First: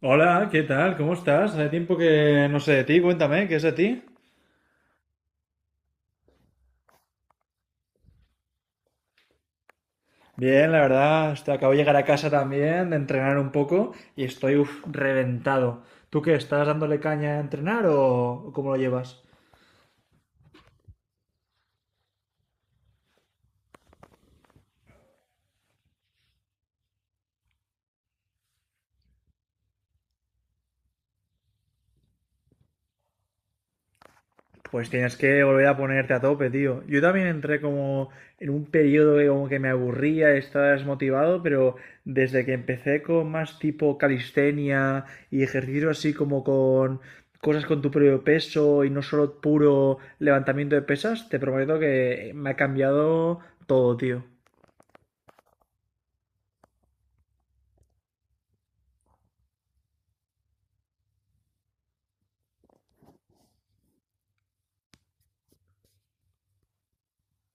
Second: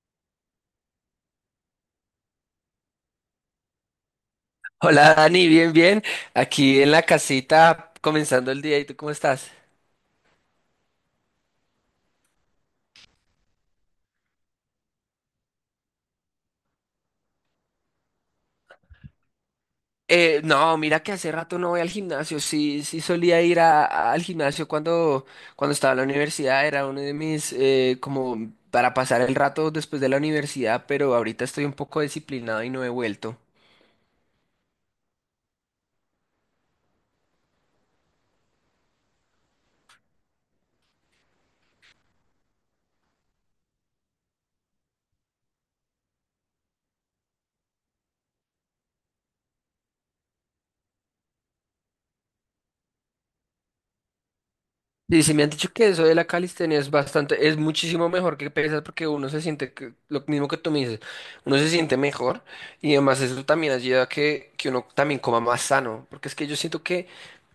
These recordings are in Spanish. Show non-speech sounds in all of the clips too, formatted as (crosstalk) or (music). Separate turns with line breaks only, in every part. Hola, ¿qué tal? ¿Cómo estás? Hace tiempo que no sé de ti, cuéntame, ¿qué es de ti?
Hola Dani, bien, bien. Aquí en la casita comenzando el día. ¿Y tú cómo estás?
Bien, la verdad, este, acabo de llegar a casa también, de entrenar un poco y estoy reventado. ¿Tú qué? ¿Estás dándole caña a entrenar o cómo lo llevas?
No, mira que hace rato no voy al gimnasio. Sí, sí solía ir al gimnasio cuando, cuando estaba en la universidad. Era uno de mis, como para pasar el rato después de la universidad, pero ahorita estoy un poco disciplinado y no he vuelto.
Pues tienes que volver a ponerte a tope, tío. Yo también entré como en un periodo que como que me aburría, estaba desmotivado, pero desde que empecé con más tipo calistenia y ejercicio así como con cosas con tu propio peso y no solo puro levantamiento de pesas, te prometo que me ha cambiado todo, tío.
Y si me han dicho que eso de la calistenia es bastante, es muchísimo mejor que pesas porque uno se siente lo mismo que tú me dices, uno se siente mejor y además eso también ayuda a que uno también coma más sano, porque es que yo siento que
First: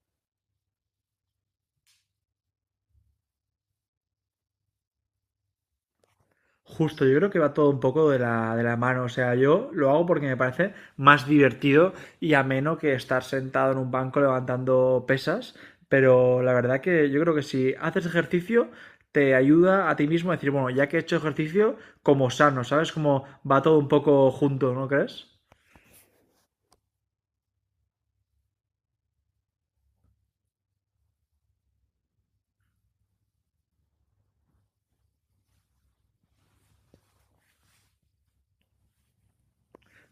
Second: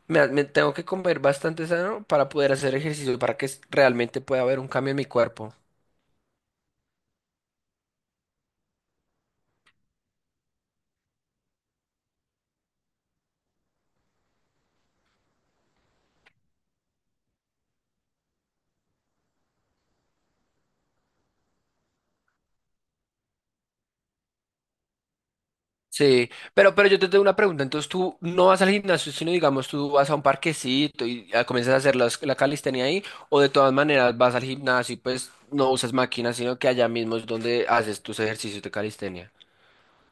me tengo que comer bastante sano para poder hacer ejercicio, para que realmente pueda haber un cambio en mi cuerpo.
Justo, yo creo que va todo un poco de de la mano. O sea, yo lo hago porque me parece más divertido y ameno que estar sentado en un banco levantando pesas. Pero la verdad que yo creo que si haces ejercicio, te ayuda a ti mismo a decir, bueno, ya que he hecho ejercicio, como sano, ¿sabes? Como va todo un poco junto, ¿no crees?
Sí, pero yo te tengo una pregunta. Entonces tú no vas al gimnasio, sino digamos tú vas a un parquecito y comienzas a hacer la calistenia ahí, o de todas maneras vas al gimnasio y pues no usas máquinas, sino que allá mismo es donde haces tus ejercicios de calistenia.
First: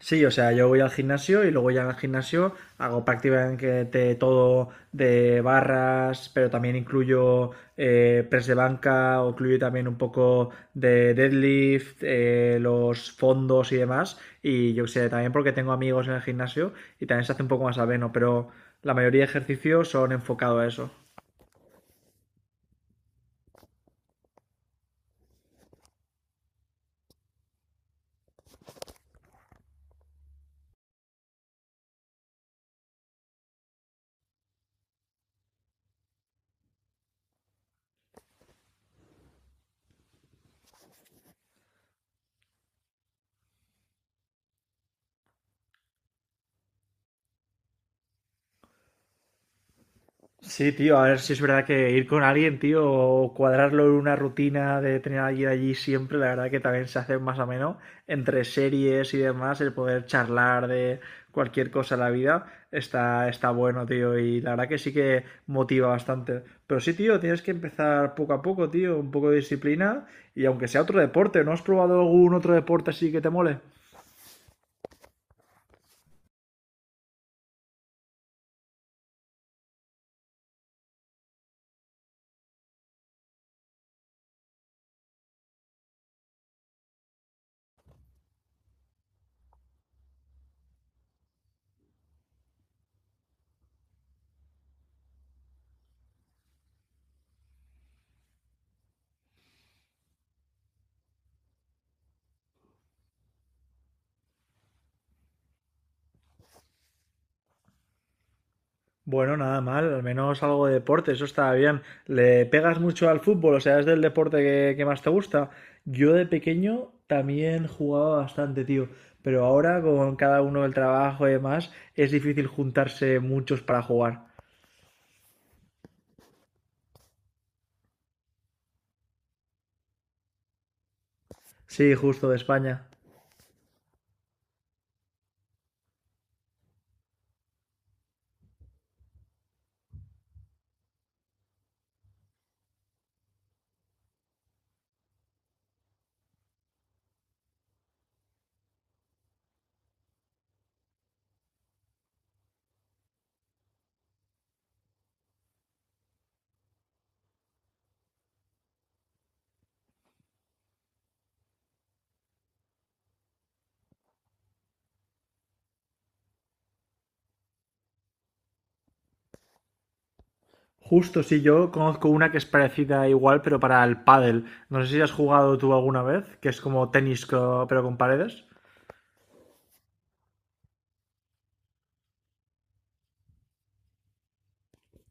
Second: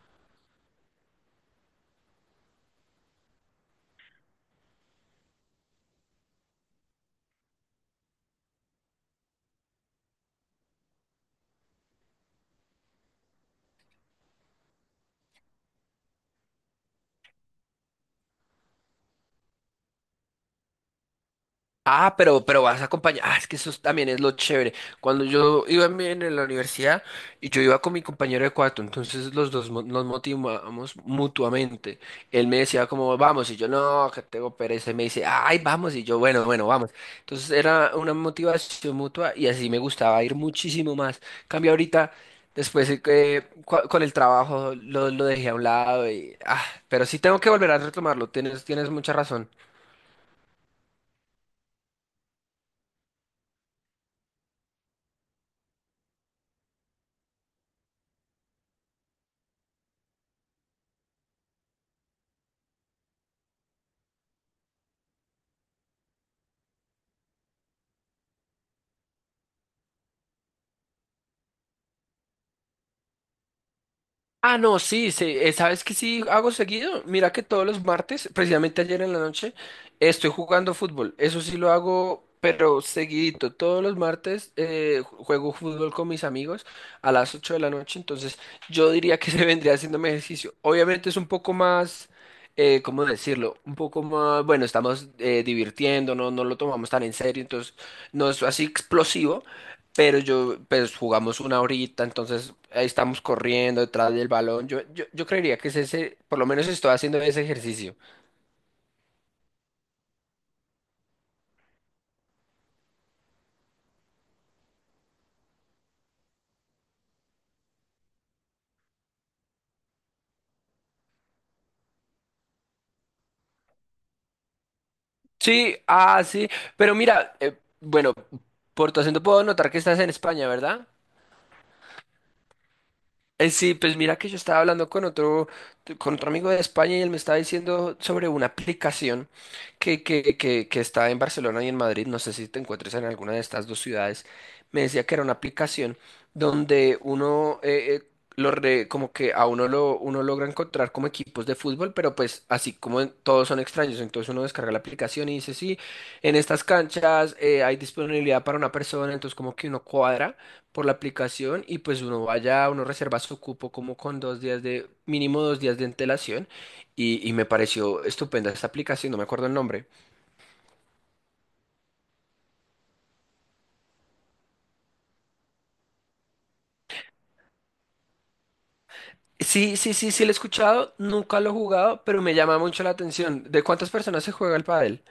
Sí, o sea, yo voy al gimnasio y luego ya en el gimnasio hago prácticamente todo de barras, pero también incluyo press de banca, o incluyo también un poco de deadlift, los fondos y demás. Y yo qué sé, también porque tengo amigos en el gimnasio y también se hace un poco más ameno, pero la mayoría de ejercicios son enfocados a eso.
Ah, pero vas a acompañar. Ah, es que eso también es lo chévere. Cuando yo iba en la universidad y yo iba con mi compañero de cuarto, entonces los dos nos motivamos mutuamente. Él me decía como, vamos, y yo, no, que tengo pereza. Y me dice, ay, vamos, y yo, bueno, bueno, vamos. Entonces era una motivación mutua y así me gustaba ir muchísimo más. Cambio ahorita, después que con el trabajo lo dejé a un lado y, ah, pero sí tengo que volver a retomarlo. Tienes, tienes mucha razón.
Sí, tío, a ver si es verdad que ir con alguien, tío, o cuadrarlo en una rutina de tener a alguien allí siempre, la verdad que también se hace más ameno entre series y demás, el poder charlar de cualquier cosa en la vida está, está bueno, tío, y la verdad que sí que motiva bastante. Pero sí, tío, tienes que empezar poco a poco, tío, un poco de disciplina y aunque sea otro deporte, ¿no has probado algún otro deporte así que te mole?
Ah, no, sí, sí, ¿sabes qué sí hago seguido? Mira que todos los martes, precisamente ayer en la noche, estoy jugando fútbol. Eso sí lo hago, pero seguidito. Todos los martes juego fútbol con mis amigos a las 8 de la noche, entonces yo diría que (laughs) se vendría haciéndome ejercicio. Obviamente es un poco más, ¿cómo decirlo? Un poco más, bueno, estamos divirtiéndonos, no lo tomamos tan en serio, entonces no es así explosivo. Pero yo, pues jugamos una horita, entonces ahí estamos corriendo detrás del balón. Yo creería que es ese, por lo menos estoy haciendo ese ejercicio.
Bueno, nada mal, al menos algo de deporte, eso está bien. ¿Le pegas mucho al fútbol? O sea, ¿es del deporte que más te gusta? Yo de pequeño también jugaba bastante, tío, pero ahora con cada uno el trabajo y demás es difícil juntarse muchos para jugar.
Sí, ah, sí, pero mira, bueno, por tu acento puedo notar que estás en España, ¿verdad?
Sí, justo de España.
Sí, pues mira que yo estaba hablando con otro amigo de España y él me estaba diciendo sobre una aplicación que está en Barcelona y en Madrid, no sé si te encuentres en alguna de estas dos ciudades, me decía que era una aplicación donde uno, como que a uno lo uno logra encontrar como equipos de fútbol, pero pues así como todos son extraños, entonces uno descarga la aplicación y dice, sí, en estas canchas hay disponibilidad para una persona, entonces como que uno cuadra por la aplicación y pues uno vaya, uno reserva su cupo como con 2 días de, mínimo 2 días de antelación y me pareció estupenda esta aplicación, no me acuerdo el nombre.
Justo, sí, yo conozco una que es parecida igual, pero para el pádel. No sé si has jugado tú alguna vez, que es como tenis co- pero con paredes.
Sí, sí, sí, sí, lo he escuchado, nunca lo he jugado, pero me llama mucho la atención. ¿De cuántas personas se juega el pádel?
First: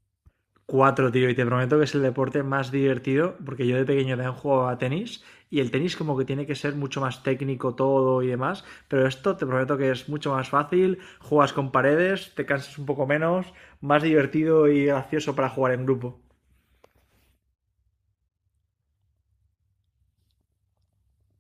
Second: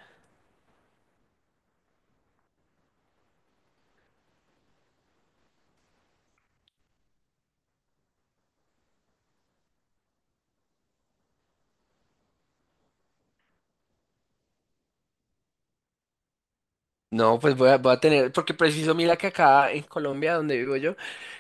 Cuatro, tío, y te prometo que es el deporte más divertido, porque yo de pequeño también jugaba a tenis, y el tenis como que tiene que ser mucho más técnico todo y demás, pero esto te prometo que es mucho más fácil, juegas con paredes, te cansas un poco menos, más divertido y gracioso para jugar en grupo.
No, voy a tener, porque preciso, mira que acá en Colombia, donde vivo yo,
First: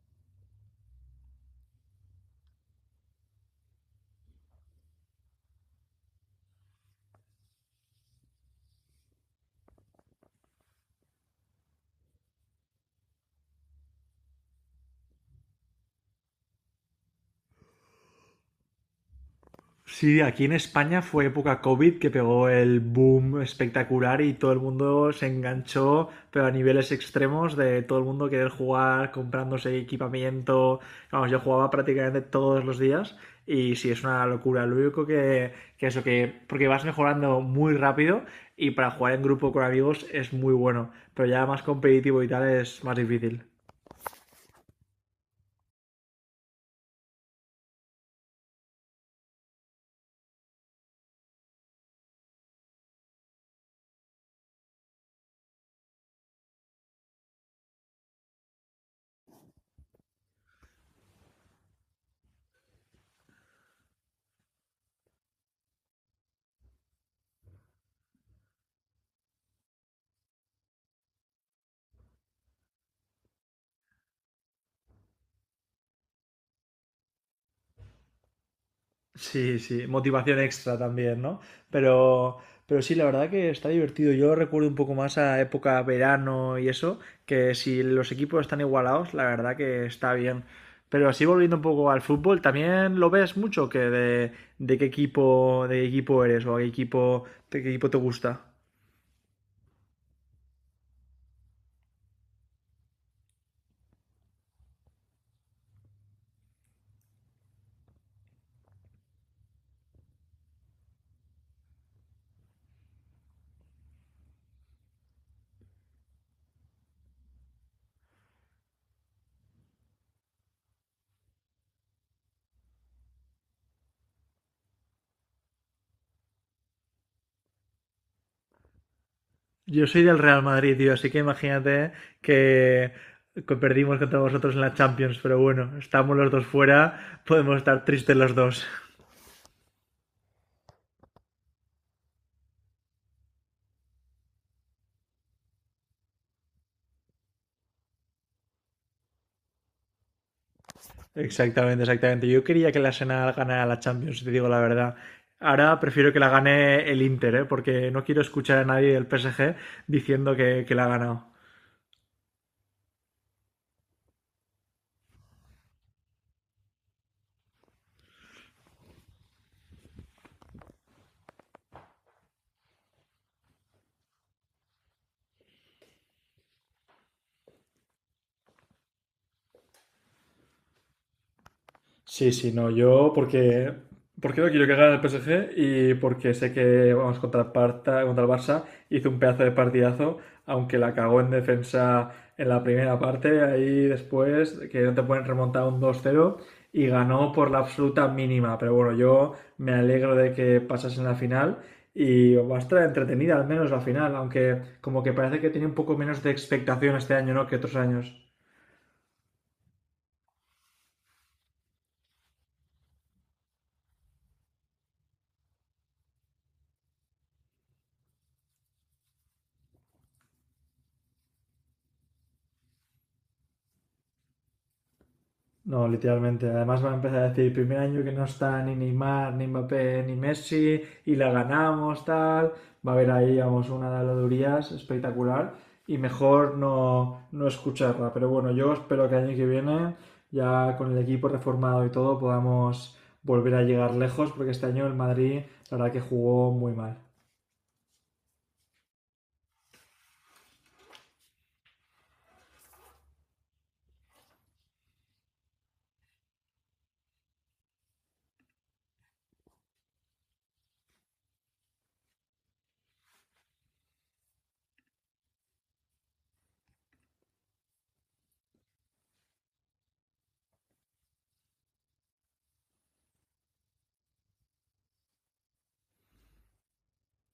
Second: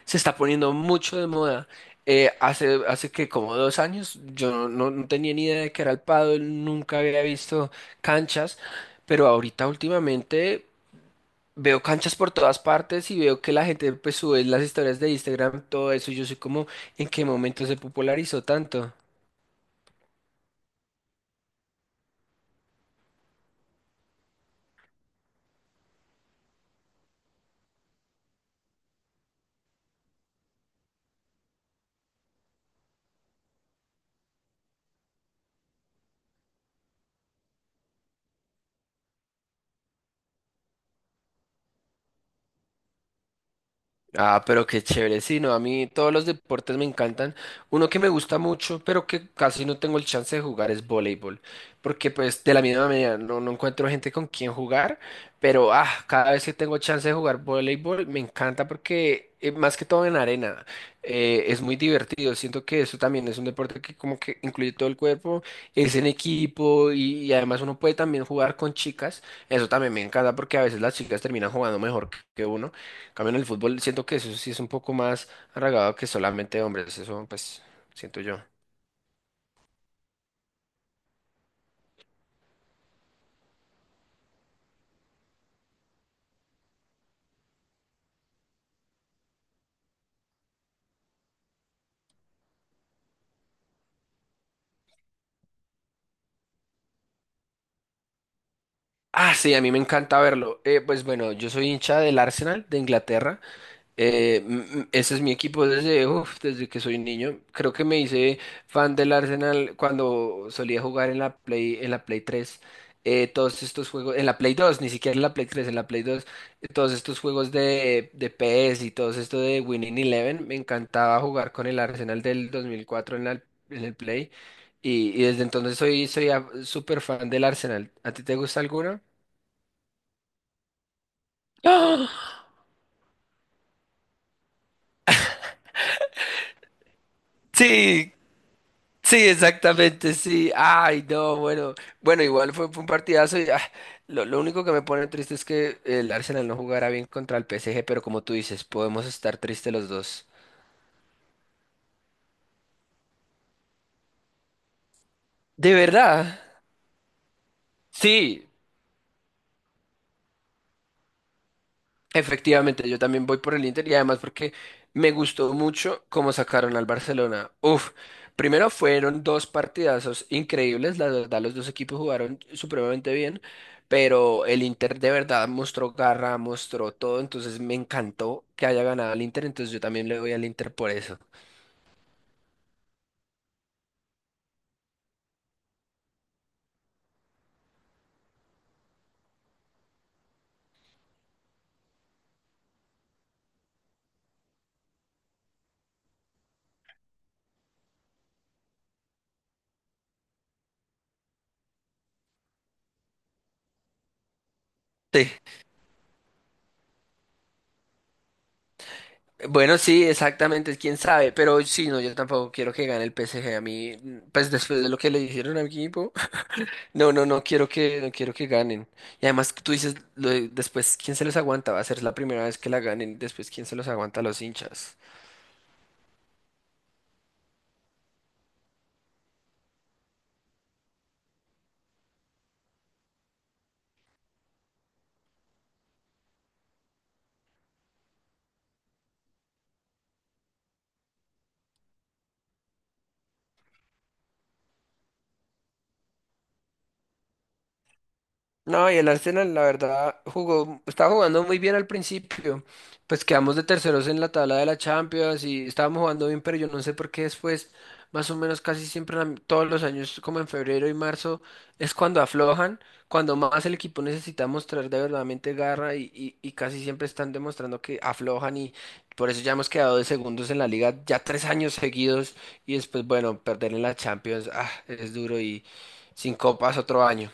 se está poniendo mucho de moda. Hace que como 2 años yo no tenía ni idea de que era el pádel, nunca había visto canchas, pero ahorita últimamente veo canchas por todas partes y veo que la gente pues sube las historias de Instagram, todo eso, y yo soy como, ¿en qué momento se popularizó tanto?
Sí, aquí en España fue época COVID que pegó el boom espectacular y todo el mundo se enganchó, pero a niveles extremos de todo el mundo querer jugar, comprándose equipamiento. Vamos, yo jugaba prácticamente todos los días y sí, es una locura. Lo único que eso, que porque vas mejorando muy rápido y para jugar en grupo con amigos es muy bueno, pero ya más competitivo y tal es más difícil.
Ah, pero qué chévere. Sí, no, a mí todos los deportes me encantan. Uno que me gusta mucho, pero que casi no tengo el chance de jugar es voleibol. Porque pues de la misma manera no encuentro gente con quien jugar, pero cada vez que tengo chance de jugar voleibol me encanta porque más que todo en arena es muy divertido. Siento que eso también es un deporte que como que incluye todo el cuerpo, es en equipo y además uno puede también jugar con chicas. Eso también me encanta porque a veces las chicas terminan jugando mejor que uno. En cambio, en el fútbol siento que eso sí es un poco más arraigado que solamente hombres, eso pues siento yo.
Sí, sí, motivación extra también, ¿no? Pero, pero sí, la verdad que está divertido. Yo recuerdo un poco más a época verano y eso, que si los equipos están igualados, la verdad que está bien. Pero así volviendo un poco al fútbol, ¿también lo ves mucho que de qué equipo eres o a qué equipo, de qué equipo te gusta?
Ah, sí, a mí me encanta verlo. Pues bueno, yo soy hincha del Arsenal de Inglaterra. Ese es mi equipo desde, uf, desde que soy niño. Creo que me hice fan del Arsenal cuando solía jugar en la Play 3. Eh, todos estos juegos, en la Play 2, ni siquiera en la Play 3, en la Play 2, todos estos juegos de PS y todo esto de Winning Eleven, me encantaba jugar con el Arsenal del 2004 en la, en el Play. Y desde entonces soy, súper fan del Arsenal. ¿A ti te gusta alguno?
Yo soy del Real Madrid, tío, así que
(gasps)
imagínate
¡Ah!
que que perdimos contra vosotros en la Champions, pero bueno, estamos los dos fuera, podemos estar
Sí,
tristes los dos.
sí, exactamente, sí. Ay, no, bueno. Bueno, igual fue, fue un partidazo y lo único que me pone triste es que el Arsenal no jugará bien contra el PSG, pero como tú dices, podemos estar tristes los dos.
Exactamente, exactamente. Yo quería que la Arsenal ganara la Champions, si te digo la verdad.
¿De
Ahora prefiero que la
verdad?
gane el Inter, ¿eh? Porque no quiero
Sí.
escuchar a nadie del PSG diciendo que la ha ganado.
Efectivamente, yo también voy por el Inter y además porque me gustó mucho cómo sacaron al Barcelona. Uf, primero fueron dos partidazos increíbles, la verdad los dos equipos jugaron supremamente bien, pero el Inter de verdad mostró garra, mostró todo, entonces me encantó que haya ganado el Inter, entonces yo también le voy al Inter por eso.
Sí, sí, no, porque no quiero que gane el PSG y porque sé que vamos contra contra el Barça, hizo un pedazo de partidazo, aunque la cagó en defensa en la primera parte, ahí después que no te pueden remontar un 2-0 y ganó por la absoluta mínima, pero bueno, yo me alegro de que pasas en la final y va a estar entretenida al menos la final, aunque como que
Sí,
parece que tiene un poco menos de expectación este año, ¿no? Que otros años.
bueno, sí, exactamente, quién sabe, pero sí, no, yo tampoco quiero que gane el PSG a mí, pues después de lo que le hicieron a mi equipo. No, no, no quiero que, no quiero que ganen. Y además tú dices, después, ¿quién se los aguanta? Va a ser la primera vez que la ganen. Después, ¿quién se los aguanta a los hinchas?
No, literalmente. Además va a empezar a decir, primer año que no está ni Neymar, ni Mbappé, ni Messi, y la ganamos, tal. Va a haber ahí, vamos, una de las durías espectacular. Y mejor no, no escucharla. Pero bueno, yo espero que el año que viene, ya con el equipo reformado y todo, podamos volver a llegar lejos, porque este año el Madrid, la verdad que jugó muy mal.
No, y el Arsenal, la verdad, jugó, estaba jugando muy bien al principio. Pues quedamos de terceros en la tabla de la Champions y estábamos jugando bien, pero yo no sé por qué después, más o menos casi siempre, en todos los años, como en febrero y marzo, es cuando aflojan, cuando más el equipo necesita mostrar de verdaderamente garra y casi siempre están demostrando que aflojan y por eso ya hemos quedado de segundos en la liga ya 3 años seguidos y después, bueno, perder en la Champions, ah, es duro y sin copas otro año.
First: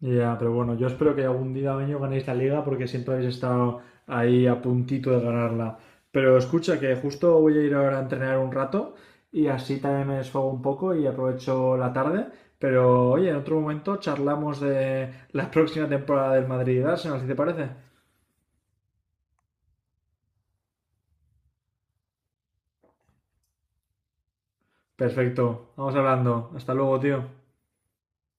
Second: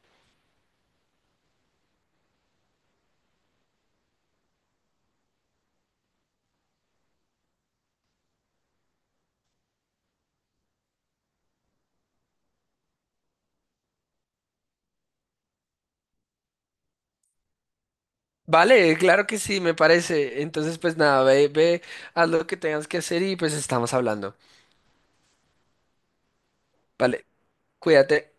Ya, pero bueno, yo espero que algún día año ganéis la liga porque siempre habéis estado ahí a puntito de ganarla. Pero escucha que justo voy a ir ahora a entrenar un rato y así también me desfogo un poco y aprovecho la tarde. Pero oye, en otro momento charlamos de la (laughs) próxima temporada del Madrid y Arsenal, si te parece.
Vale, claro que sí, me parece. Entonces, pues nada, ve, ve, haz lo que tengas que hacer y pues estamos hablando.
Perfecto, vamos hablando. Hasta luego,
Vale,
tío.
cuídate.